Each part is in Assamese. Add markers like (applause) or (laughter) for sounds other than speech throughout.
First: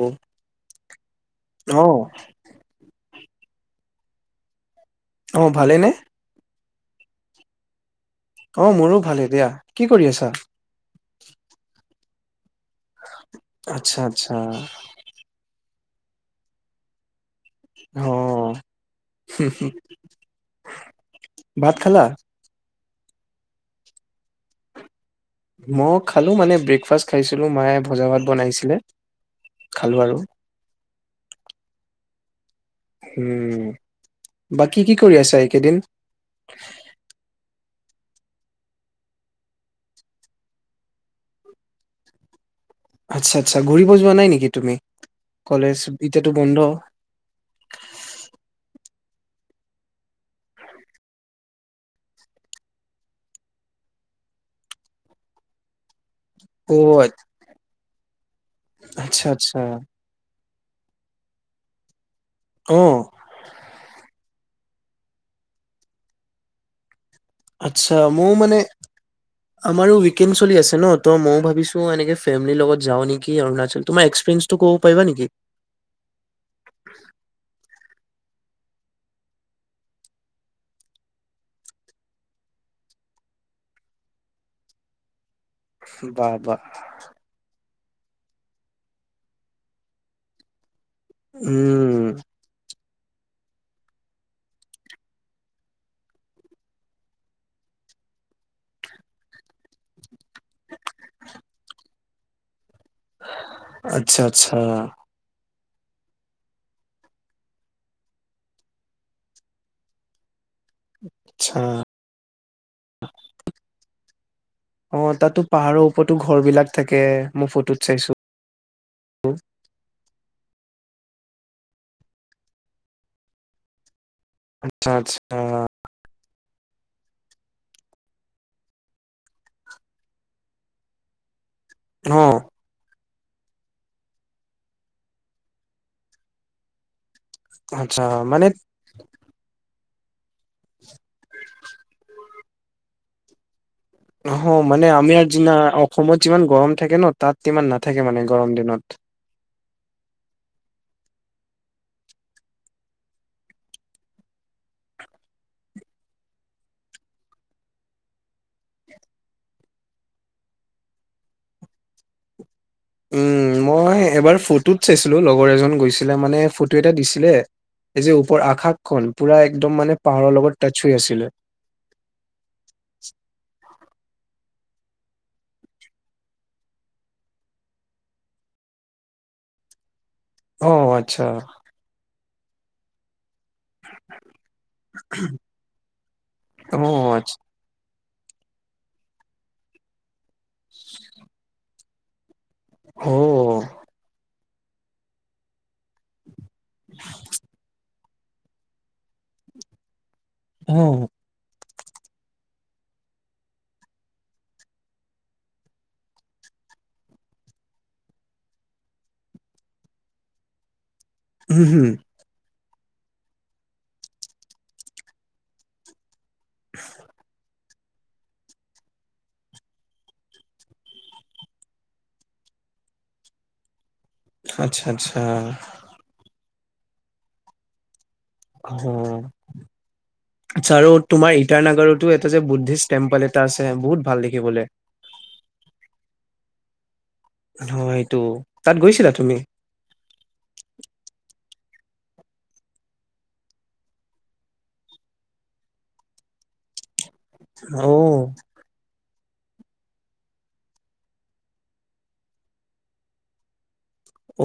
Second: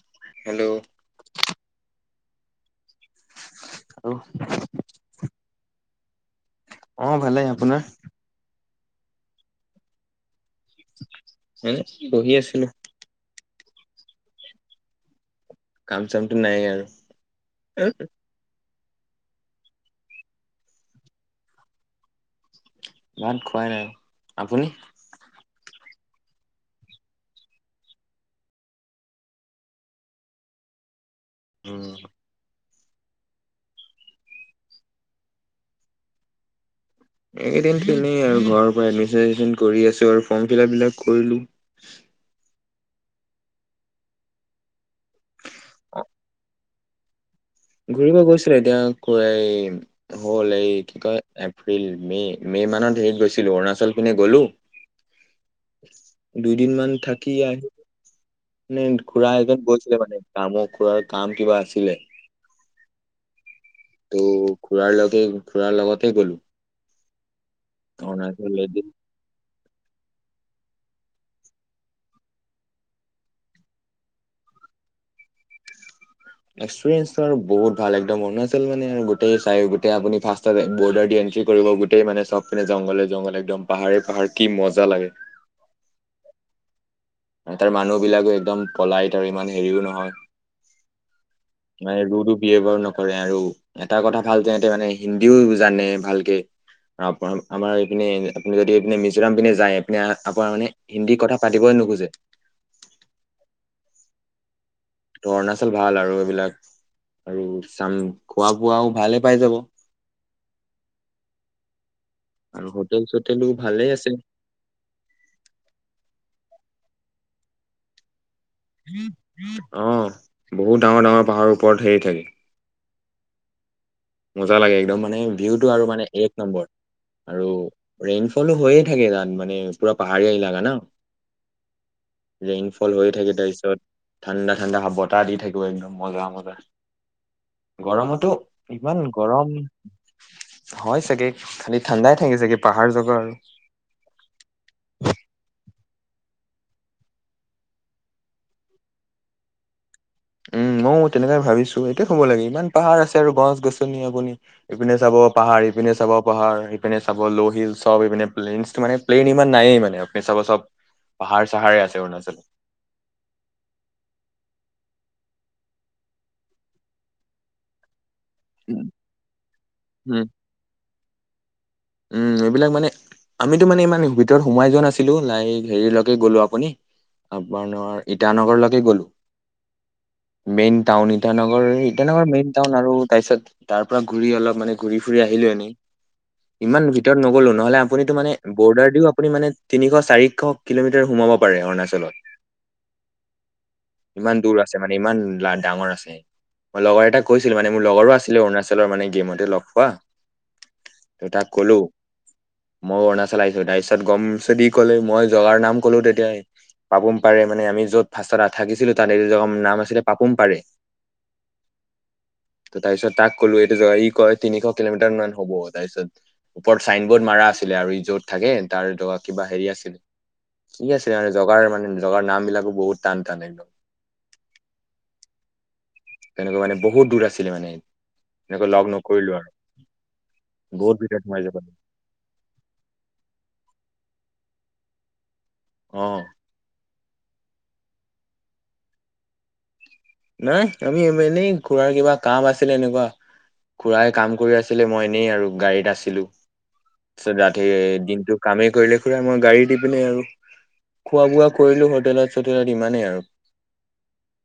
আহ হেল্ল' নাহ আৰু অও অ ভালেনে অ ভালেই আপোনাৰ অ মোৰো ভাল হে দিয়া কি কৰি আছা হম বহি আছিলোঁ আচ্ছা আচ্ছা হ কাম চামটো নাই আৰু অঅঅঅঅঅঅ হি হি ভাত খালা ভাত খুৱাই নাই আপুনি মই খালোঁ মানে ব্ৰেকফাষ্ট খাইছিলোঁ মায়ে ভজা ভাত বনাইছিলে খালোঁ আৰু উও উও বাকী কি কৰি আছা এইকেইদিন এইকেইদিন তেনেই আৰু ঘৰৰ পৰা এদমিচন কৰি আছো আৰু ফৰ্ম ফিল আপ বিলাক কৰিলো আচ্ছা আচ্ছা ঘূৰিব যোৱা নাই নেকি তুমি কলেজ এতিয়াটো বন্ধ ঘুৰিব গৈছিলো এতিয়া এই হ'ল এই কি কয় এপ্ৰিল মে মে মানত হেৰিত গৈছিলো অৰুণাচল পিনে গলো অ দুইদিন মান থাকি আহিলো ন আচ্ছা খুড়া আচ্ছা এজন গৈছিলে মানে কামক কোৱা কাম কিবা আছিলে অহ ত খুৰাৰ লগে খুৰাৰ লগতে গ'লো আচ্ছা মোৰ অৰুণাচল মানে এদিন আমাৰো উইকেণ্ড চলি আছে ন ত মইও ভাবিছো ফেমিলিৰ লগত যাওঁ নেকি অৰুণাচল তোমাৰ এক্সপিৰিয়েঞ্চটো ক'ব পাৰিবা নেকি এক্সপিৰিঞ্চটো আৰু বহুত ভাল একদম অৰুণাচল মানে আৰু গোটেইবোৰ চাই গোটেই আপুনি ফাচ টাইম বৰ্ডাৰ দি এণ্ট্ৰি কৰিব গোটেই মানে চব পিনে জংঘলে জংঘলে একদম পাহাৰে পাহাৰ কি মজা লাগে বাহ বাহ আৰু তাৰ মানুহ বিলাকো একদম পলাই হয় তাৰ ইমান হেৰিও নহয় উম কিমানে লুডু পি এবাৰ ন (unintelligible) কৰে আৰু এটা কথা ভাল যে তেওঁ মানে হিন্দীও জানে ভালকে আৰু আমাৰ এইপিনে আপুনি যদি এইপিনে মিজোৰাম পিনে যায় পিনে আপোনাৰ মানে হিন্দী কথা পাতিবই নোখোজে আচ্ছা আচ্ছা ত অৰুণাচল ভাল আৰু এইবিলাক আৰু চাম খোৱা বোৱাও ভালে পাই যাব আটছা আৰু হোটেল চোটেলো ভালেই আছে অ তাতো পাহাৰৰ ওপৰতো ঘৰ বিলাক থাকে মোৰ ফটোত চাইছো অ বহুত ডাঙৰ ডাঙৰ পাহাৰৰ ওপৰত হেৰি থাকে মজা লাগে আচ্ছা একদম মানে আচ্ছা ভিউটো আৰু মানে এক এক নম্বৰ আৰু ৰেইন ফলো হৈয়ে থাকে তাত মানে পুৰা পাহাৰীয়া এলেকা ন অ ৰেইনফল হৈ থাকে তাৰপিছত ঠাণ্ডা ঠাণ্ডা বতাহ দি থাকিব একদম মজা মজা আচ্ছা গৰমতো মানে ইমান গৰম হয় চাগে খালি ঠাণ্ডাই থাকে চাগে পাহাৰ জেগা আৰু নহয় মানে আমি আগ দিনা অসমত যিমান গৰম থাকে ন তাত সিমান নাথাকে মানে গৰম দিনত উম ময়ো তেনেকে ভাবিছো এইটো হ'ব লাগে ইমান পাহাৰ আছে আৰু গছ গছনি আপুনি ইপিনে চাব পাহাৰ ইপিনে চাব পাহাৰ ইপিনে চাব ল'হিল চব ইপিনে প্লেইন মানে প্লেইন ইমান নায়েই মানে আপুনি চাব চব পাহাৰ চাহাৰে আছে অৰুণাচলত উম মই এবাৰ ফটোত চাইছিলো লগৰ এজন গৈছিলে মানে ফটো এটা দিছিলে এই যে ওপৰ উম, আকাশখন পুৰা একদম মানে পাহাৰৰ লগত টাচ সি আছিলে উম, এইবিলাক মানে আমিতো মানে ইমান ভিতৰত সোমাই যোৱা নাছিলোঁ, লাই, হেৰিলৈকে গ'লো, আপুনি আপোনাৰ ইটানগৰলৈকে গ'লোঁ। অ মেইন টাউন আচ্ছা ইটানগৰ, ইটানগৰ মেইন টাউন আৰু তাৰপিছত তাৰ পৰা ঘূৰি অলপ মানে ঘূৰি ফুৰি আহিলোঁ এনে। অ ইমান ভিতৰত আচ্ছা নগ'লো নহ'লে আপুনিতো মানে ব'ৰ্ডাৰ দিও আপুনি মানে তিনিশ চাৰি এশ কিলোমিটাৰ সোমাব পাৰে অৰুণাচল তেলত অ'। ইমান দূৰ আছে মানে ইমান লা ডাঙৰ আ (unintelligible) মই লগৰ এটা কৈছিল মানে মোৰ লগৰো আছে (unintelligible) অৰুণাচলৰ মানে গেমতে লগ পোৱা অ'। দেউতাক কলোঁ, মই অৰুণাচল আহিছোঁ, তাৰ পিছত গম চদি কলে মই জগাৰ নাম কলো তেতিয়া পাপোম পাৰে মানে আমি য'ত ফাৰ্ষ্ট থাকিছিলোঁ তাত জাৰ নাম আছিলে পাপোম পাৰে। উম হম। ত' তাৰ পিছত তাক কলোঁ এইটো (unintelligible) ই কয় তিনিশ কিলোমিটাৰ মান হ'ব। তাৰিছত ওপৰত ছাইনবোৰ্ড মাৰা আছে। ছিলে আৰু ই য'ত থাকে তাৰ জগা কিবা হেৰি আছিলে, কি আছিলে মানে জগাৰ মানে জগাৰ নাম বিলাকো বহুত টান টান একদম। আচ্ছা, আচ্ছা। তেনেকুৱা মানে বহুত দূৰ আছিলে মানে। এনেকৈ লগ নকৰিলোঁ আৰু। চাৰো বহুত ভিতৰত সোমাই তোমাৰ যাব লাগে। ইটাৰনাগৰতৰতো এটা যে বুদ্ধিষ্ট টেম্পল এটা আছে, বহুত ভাল দেখে হি বোলে অ'। অ' এইটো, তাত গৈছিলা তুমি? নাই আমি এনেই খুৰাৰ কিবা কাম আছিলে এনেকুৱা, খুৰাাই কাম কৰি আছিলে। মই এনেই আৰু গাড়ীত আছিলোঁ। (unintelligible) সি অ দিনটো কামেই কৰিলে। খুৰা মই গাড়ী দি পিনে আৰু খোৱা বোৱা কৰিলোঁ হোটেলত-চোটেলত ইমানেই আৰু।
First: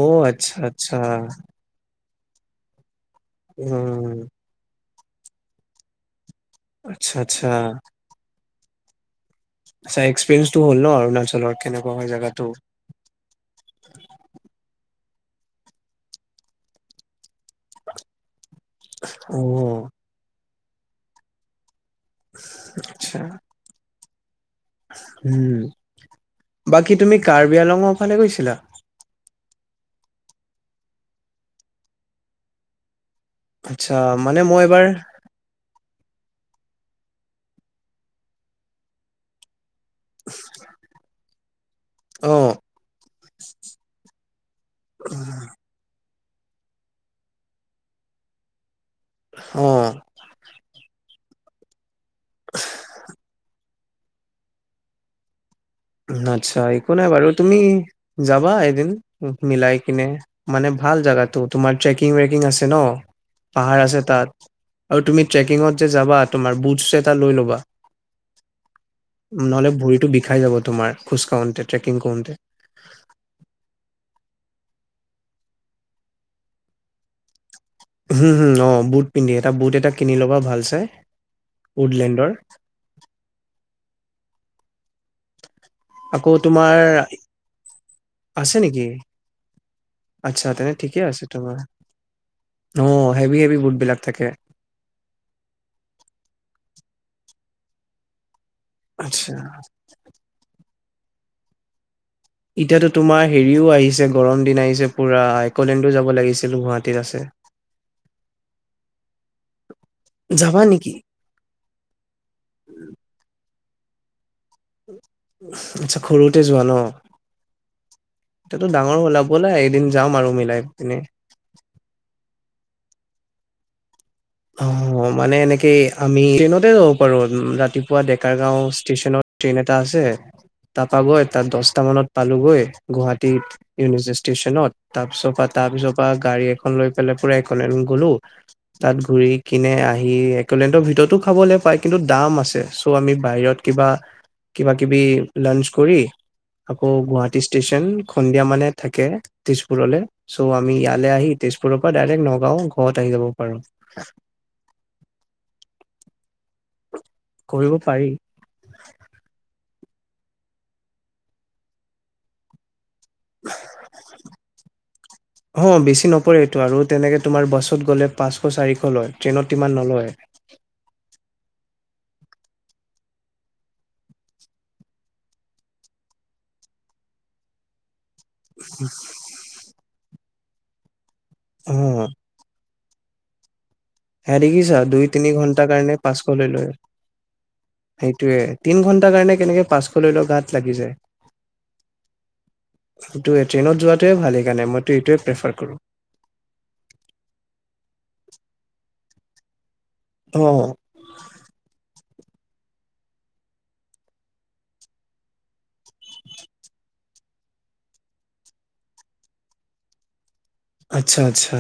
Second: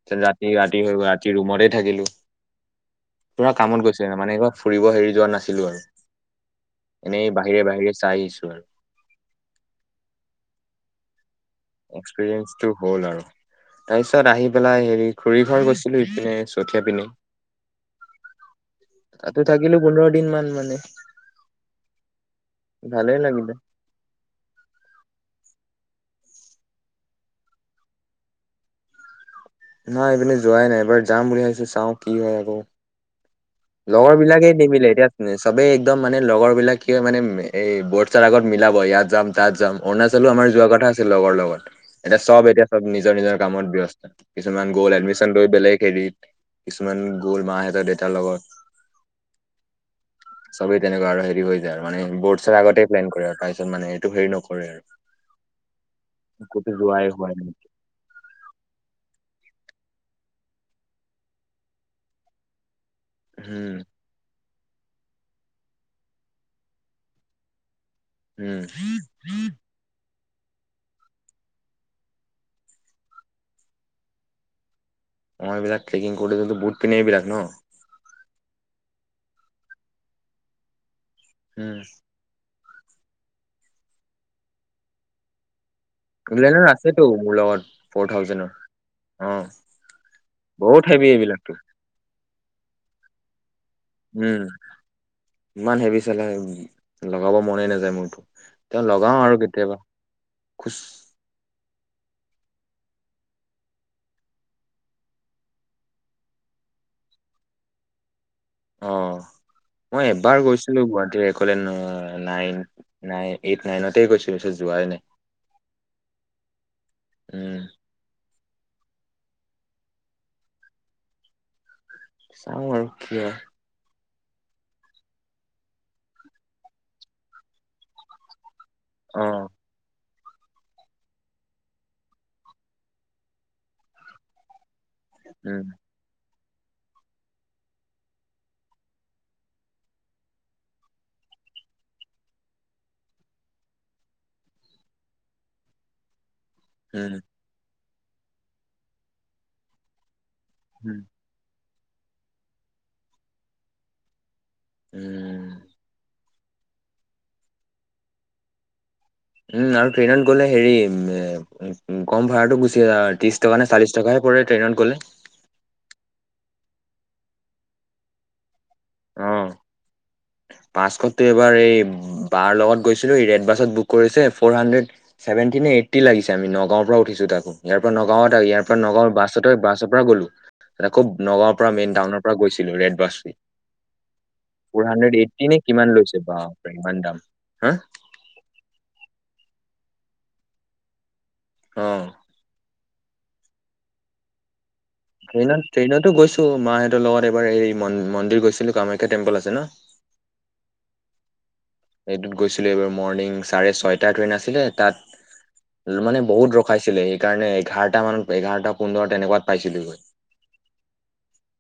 অ', আ ই ৰাতি হৈ ৰাতি ৰুমতে থাকিলোঁ। পুৰা কামত গৈছিলে উম মানে কিবা ফুৰিব হেৰি যোৱা নাছিলোঁ আৰু। আচ্ছা এনেই আচ্ছা বাহিৰে বাহিৰে চাই আহিছোঁ আৰু। চা এক্সপেৰিয়েঞ্চটো হ'ল ন অৰুণাচলৰ। কেনেকুৱা হয় জেগাটো এক্সপিৰিয়েঞ্চটো হ'ল আৰু তাৰ পিছত আহি পেলাই। এই খুৰী ঘৰ গৈছিলো ইপিনে চঠিয়া পিনে। অ তাতো থাকিলো পোন্ধৰ দিন মান মানে হে। ভালেই লাগিলে। হম বাকী তুমি কাৰ্বি আলঙৰ ফালে গৈছিলা? নাই এইপিনে যোৱাই নাই এইবাৰ যাম বুলি ভাবিছো চাওঁ কি হয় আকৌ। আচ্ছা লগৰ মানে বিলাকে মই এবাৰ নিমিলে এতিয়া চবেই একদম মানে লগৰ। বিলাকে মানে এই বৰ্ডছাৰ আগত মিলাব ইয়াত যাম তাত যাম। অৰুণাচলো আমাৰ যোৱা কথা আছিল লগৰ লগত। (unintelligible) এতিয়া অ চব এতিয়া চব নিজৰ নিজৰ কামত ব্যস্ত কিছুমান গ'ল এডমিচন লৈ বেলেগ হেৰিত কিছুমান গ'ল মাহেঁতৰ দেটাৰ লগত। অ চবেই তেনেকুৱা আৰু। (unintelligible) মানে বৰ্ছৰ আগতে প্লেন কৰে আৰু তিত মানে এইটো হেৰি নকৰে আৰু আচ্ছা ক'তো একো যোৱাই নাই বাৰু হোৱাই তুমি যাবা এদিন। মিলাই কিনে মানে ভাল জাগাটো তোমাৰ ট্ৰেকিং ৱেকিং আছে ন উম পাহাৰ আছে তাত। আৰু তুমি ট্ৰেকিঙত যে যাবা তুমাৰ বুটছ এটা লৈ ল'বা উম। খাই যাব। তোমাৰ খোজকাঢ়তে ট্ৰেকিং কৰোঁতে অ এইবিলাক ট্ৰেকিং কৰোতে বুট পিন্ধে এইবিলাক ন। হম হুম অ বুট পিন্ধে এটা বুট এটা কিনি ল'বা ভাল চে। উম উডলেণ্ডৰ আকৌ এইবিলাক তোমাৰ আছেতো মোৰ লগত ফৰ আছে নেকি? থাউজেডৰ অ আচ্ছা তেনে বহুত ঠিকে হেবি আছে এইবিলাকটো তোমাৰ অ হেভি হেভি বুট। বিলাক উম থাকে। ইমান হেবি চালে লগ। লগাব মনেই নাযায় মোৰতো। তেওঁ লগাও আচ্ছা আৰু কেতিয়াবা খোজ। এতিয়াতো তোমাৰ হেৰিও আহিছে গৰম দিন আহিছে পুৰা একলেণ্ডো যাব লাগিছিল গুৱাহাটীত আছে। অ মই এবাৰ যাবা গৈছিলো নেকি? গুৱাহাটীলে নাইন নাইন এইট নাইনত। তাকে কৈছোঁ। আচ্ছা সৰুতে যোৱা ন। উম এতিাতো ডাঙৰ হ'লা ব'লা এদিন যাম আৰু মিলাই পিনে। চাওঁ আৰু কি হয়। অ মানে এনেকে আমি ট্ৰেইনতে যাব পাৰো ৰাতিপুৱা ডেকাৰ গাঁও। ষ্টচনৰ অ ট্ৰেইন এটা আছে। তাৰপৰা গৈ তাত দহটা মানত পালোগৈ গুৱাহাটীত নিউ ষ্টেচনত। তাৰ পিছৰ পৰা, তাৰ উম পিছৰ পৰা গাড়ী খন লৈ পেলাই পুৰা এখন একোলেণ্ড গ'লো তাত ঘুৰি কিনে আহি এক'লেণ্ডৰ ভিতৰতো খাবলে পায় কিন্তু দাম আছে চ' আমি বাহিৰত কিবা কিবা কিবি লাঞ্চ কৰি আকৌ উম গুৱাহাটী ষ্টেচন সন্ধিয়া মানে থাকে তেজপুৰলে। চ' আমি উম ইয়লে আহি তেজপুৰ ফালৰ পৰা ডাইৰেক্ট নগাঁও ঘৰত আহিব পাৰা। (unintelligible) উম। কৰিব পাৰি। উম আৰু ট্ৰেইনত গ'লে হেৰি কম ভাড়াটো গুছি ত্ৰিশ টকা নে চাল্লিছ টকা হে পৰে, ট্ৰ্ৰেইনত গ'লে। টো আৰু তেনেকে তোমাৰ বাছত গ'লে পাঁচশ চাৰিশ। অ' ট্ৰেইনত ইমান নলয়। পাঁচশততো এবাৰ এই বাৰ লগত গৈছিলোঁ, এই ৰেড বাছত বুক কৰিছে, ফ'ৰ হাণ্ড্ৰেড ছেভেনটি ন এইট্টি লাগিছে আমি নগাঁওৰ পৰা উঠিছোঁ, ‌ তাকো। ইয়াৰ পৰা নগাঁও গাঁৱত আৰু ইয়াৰ পৰা নগাঁও বাছ, বাছত পৰা গ'লো আক। নগাঁৱৰ পৰা মেইন টাউনৰ পৰা গৈছিলোঁ, ৰেড বাছ হেৰি দেখিছা ফ'ৰ দুই হাণ্ড্ৰেড তিনি এইট্টি নে ঘণ্টা তাৰ কিমান কাৰণে লৈছে পাচঁশ লৈ লয়, বাপৰে ইমান দাম হা সেইটোৱে তিনিঘন্টা কাৰণে কেনেকে পাচঁশলৈ লয় গাত লাগি যায়। অহ সেই টোয়ে ট্ৰেইনত যোৱাতোয়ে ভাল সেইকাৰণে মই। ট্ৰেইনত ট্ৰেইনতো গৈছোঁ মাহঁতৰ লগত এবাৰ এই মন্দিৰ গৈছিলোঁ, কাম টেম্পল আছে ন। অ এইটোত গৈছিলো এইবাৰ মৰ্ণিং চাৰে ছয়টা ট্ৰেইন আছিলে, তাত মানে বহুত ৰখাইছিলে, সেইকাৰণে এঘাৰটা মানত এঘাৰটা পোন্ধৰ তেনেকুৱাত পাইছিলোহি। আচ্ছা। আচ্ছা।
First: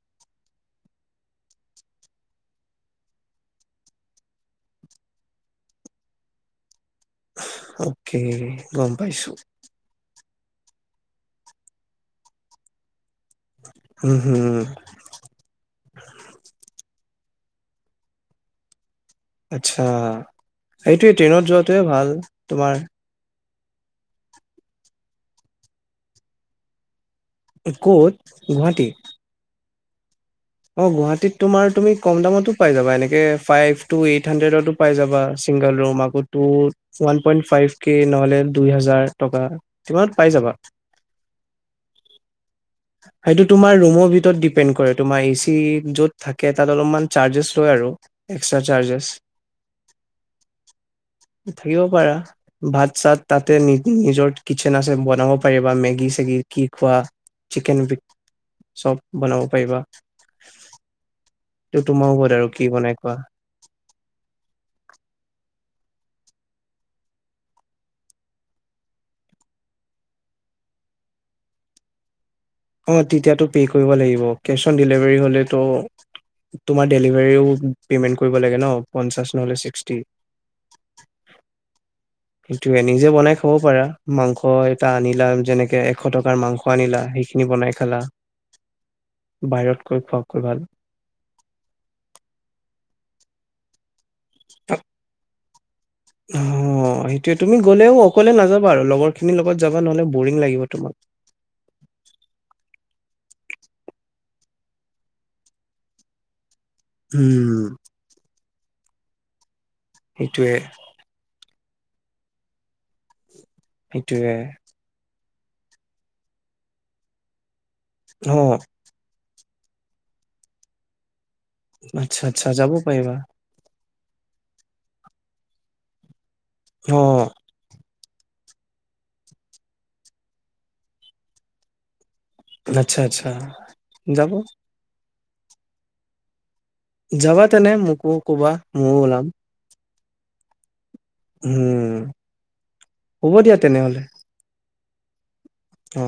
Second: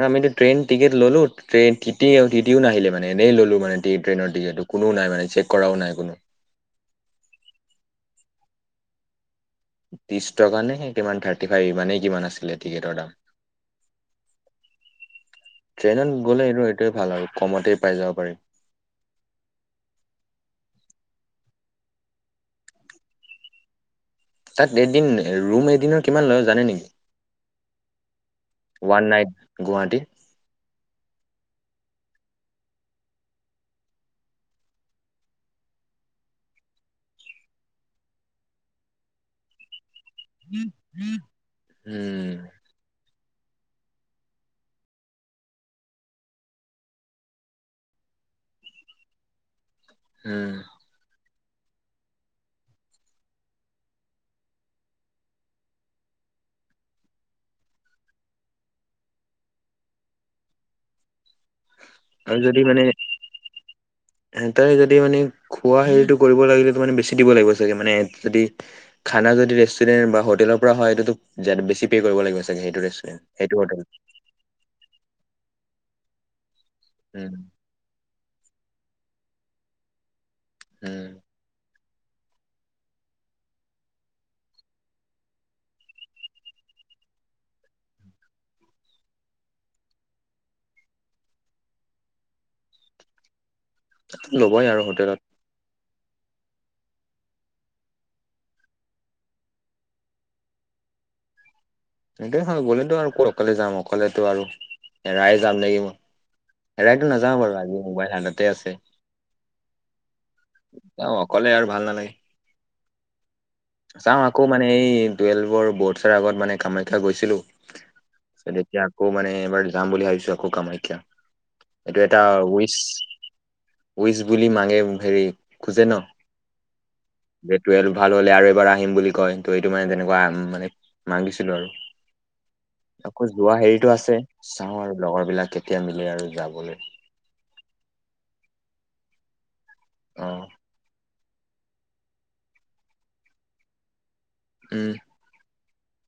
আমিতো ট্ৰেইন টিকট ল'লোঁ, ট্ৰন, টি টিও নাহিলে মান এনেই ল'লো মানে ট ট্ৰেইনৰ টিকেটটো কোনো নাই মানে চেক কৰাও নাই কোনো অকে গম পাইছো ত্ৰিছ টকা নে কিমান থাৰ্টি ফাইভ মানে কিমান আছিলে টিকেট দাম উম হুম ট্ৰেইনত গ'লে এইটো এইটোৱে ভাল আৰু কমতেই পাই যাব পাৰিম আচ্ছা সেইটোৱে ট্ৰেইনত যোৱাটোৱে ভাল তোমাৰ তাত এদিন ৰুম এদিনৰ কিমান লয় জানে নেকি কত গুৱাহাটী ওৱান নাইট গুৱাহাটী অ গুৱাহীত তোমাৰ তুমি কম দামতে পাই যাবাএনেকে ফাইব টুহানডেত চিংগুল যাবা এনেকেপাই যাবাওৱান পৱেন ফাইবকে নহলে দুহেজাৰ টকা কিমানত পাই যাবা উম উম উম সেইটো তোমাৰ ৰুমৰ ভিতৰত ডিপেণ্ড কৰে তোমাৰ এ চি য'ত থাকে তাত অলপমান চাৰ্জেছ লয় আৰু এক্সটা চাৰজেছ উম থাকিব পাৰা ভাত চাত তাতে নি নিজৰ কিটচেন আছে বনাব পাৰিবা মেগি চেগি কি খোৱা চিকেন বি চব বনাব পাৰিব আৰু যদি মানে স ত যদি মানে খোৱা হেৰিতটো কৰিব লাগিলেো মানে বেছি দিব লাগিব চাগে মানে যদি খানা যদি ৰেষ্টুৰেণ্ট বা হোটেলৰ পৰা হয় সো বেছি পে' কৰিব লাগিব চাগে সেইটো অ ৰেষ্টুৰেণ্ট তেতিয়টো সেইটো পে' হোটেল কৰিব লাগিব কেছ অন ডেলিভাৰী হ'লে ত তোমাৰ উম ডেলিভাৰীও পেমেণ্ট কৰিব লাগে ন পঞ্চাছ নহলে ছিক্সটি। হম, সেইটয়ে নিজে বনাই খাবও পাৰা মাংস এটা আনিলা যেনেকে এশ টকাৰ মাংস আনিলা সেইখিনি বনাই খালা বাহিৰতকৈ খোৱকৈ ভাল। ল'বই আৰু হোটেলত। অ সেইটোৱে তুমি গলেও অকলে নাযাবা আৰু লগৰ খিনিৰ লগত যাবা নহলে বৰিং লাগিব তোমাক। স গ'লেতো আৰু অকলে যাম অকলেতো আৰু এৰাই যাম নেকি মই। ৰাৰেড ন যামওঁ পাৰ উম আজি মবাইল হাত তে আছে। সেইটোৱে। কলে আৰু ভাল নালাগে। চওঁ সেইটোৱে আকৌ মানে এই টুৱেল্ভৰ বৰ্ছৰ আগত মানে কামাখ্যা গৈছিলো। অ এে (unintelligible) ত আকৌ মানে? এইবাৰ যাম বুলি ভাবিছো আকৌ কামাখ্যা। এইটো এটা আচ্ছা-আচ্ছা যাব উইচ পাৰিবা। উইচ বুলি মাঙে হেৰি খোজে ন। অ দে টুৱেলভ ভাল হ'লে আৰু বাৰ আহিম বুলি কয় ত এইটো মানে তেনেকুৱা মানে মাগিছিলো আৰু। আচ্ছা আকৌ আচ্ছা যোৱা হেৰিতটো আছে যাব চাওঁ আৰু। লগৰ বিলাক কেতিয়া মিলে আৰু যাবলৈ। যাবা তেনে মোকো কবা ময়ো ওলাম। আহ, উম হ'ব দিয়া তেনেহলে। উম, অ,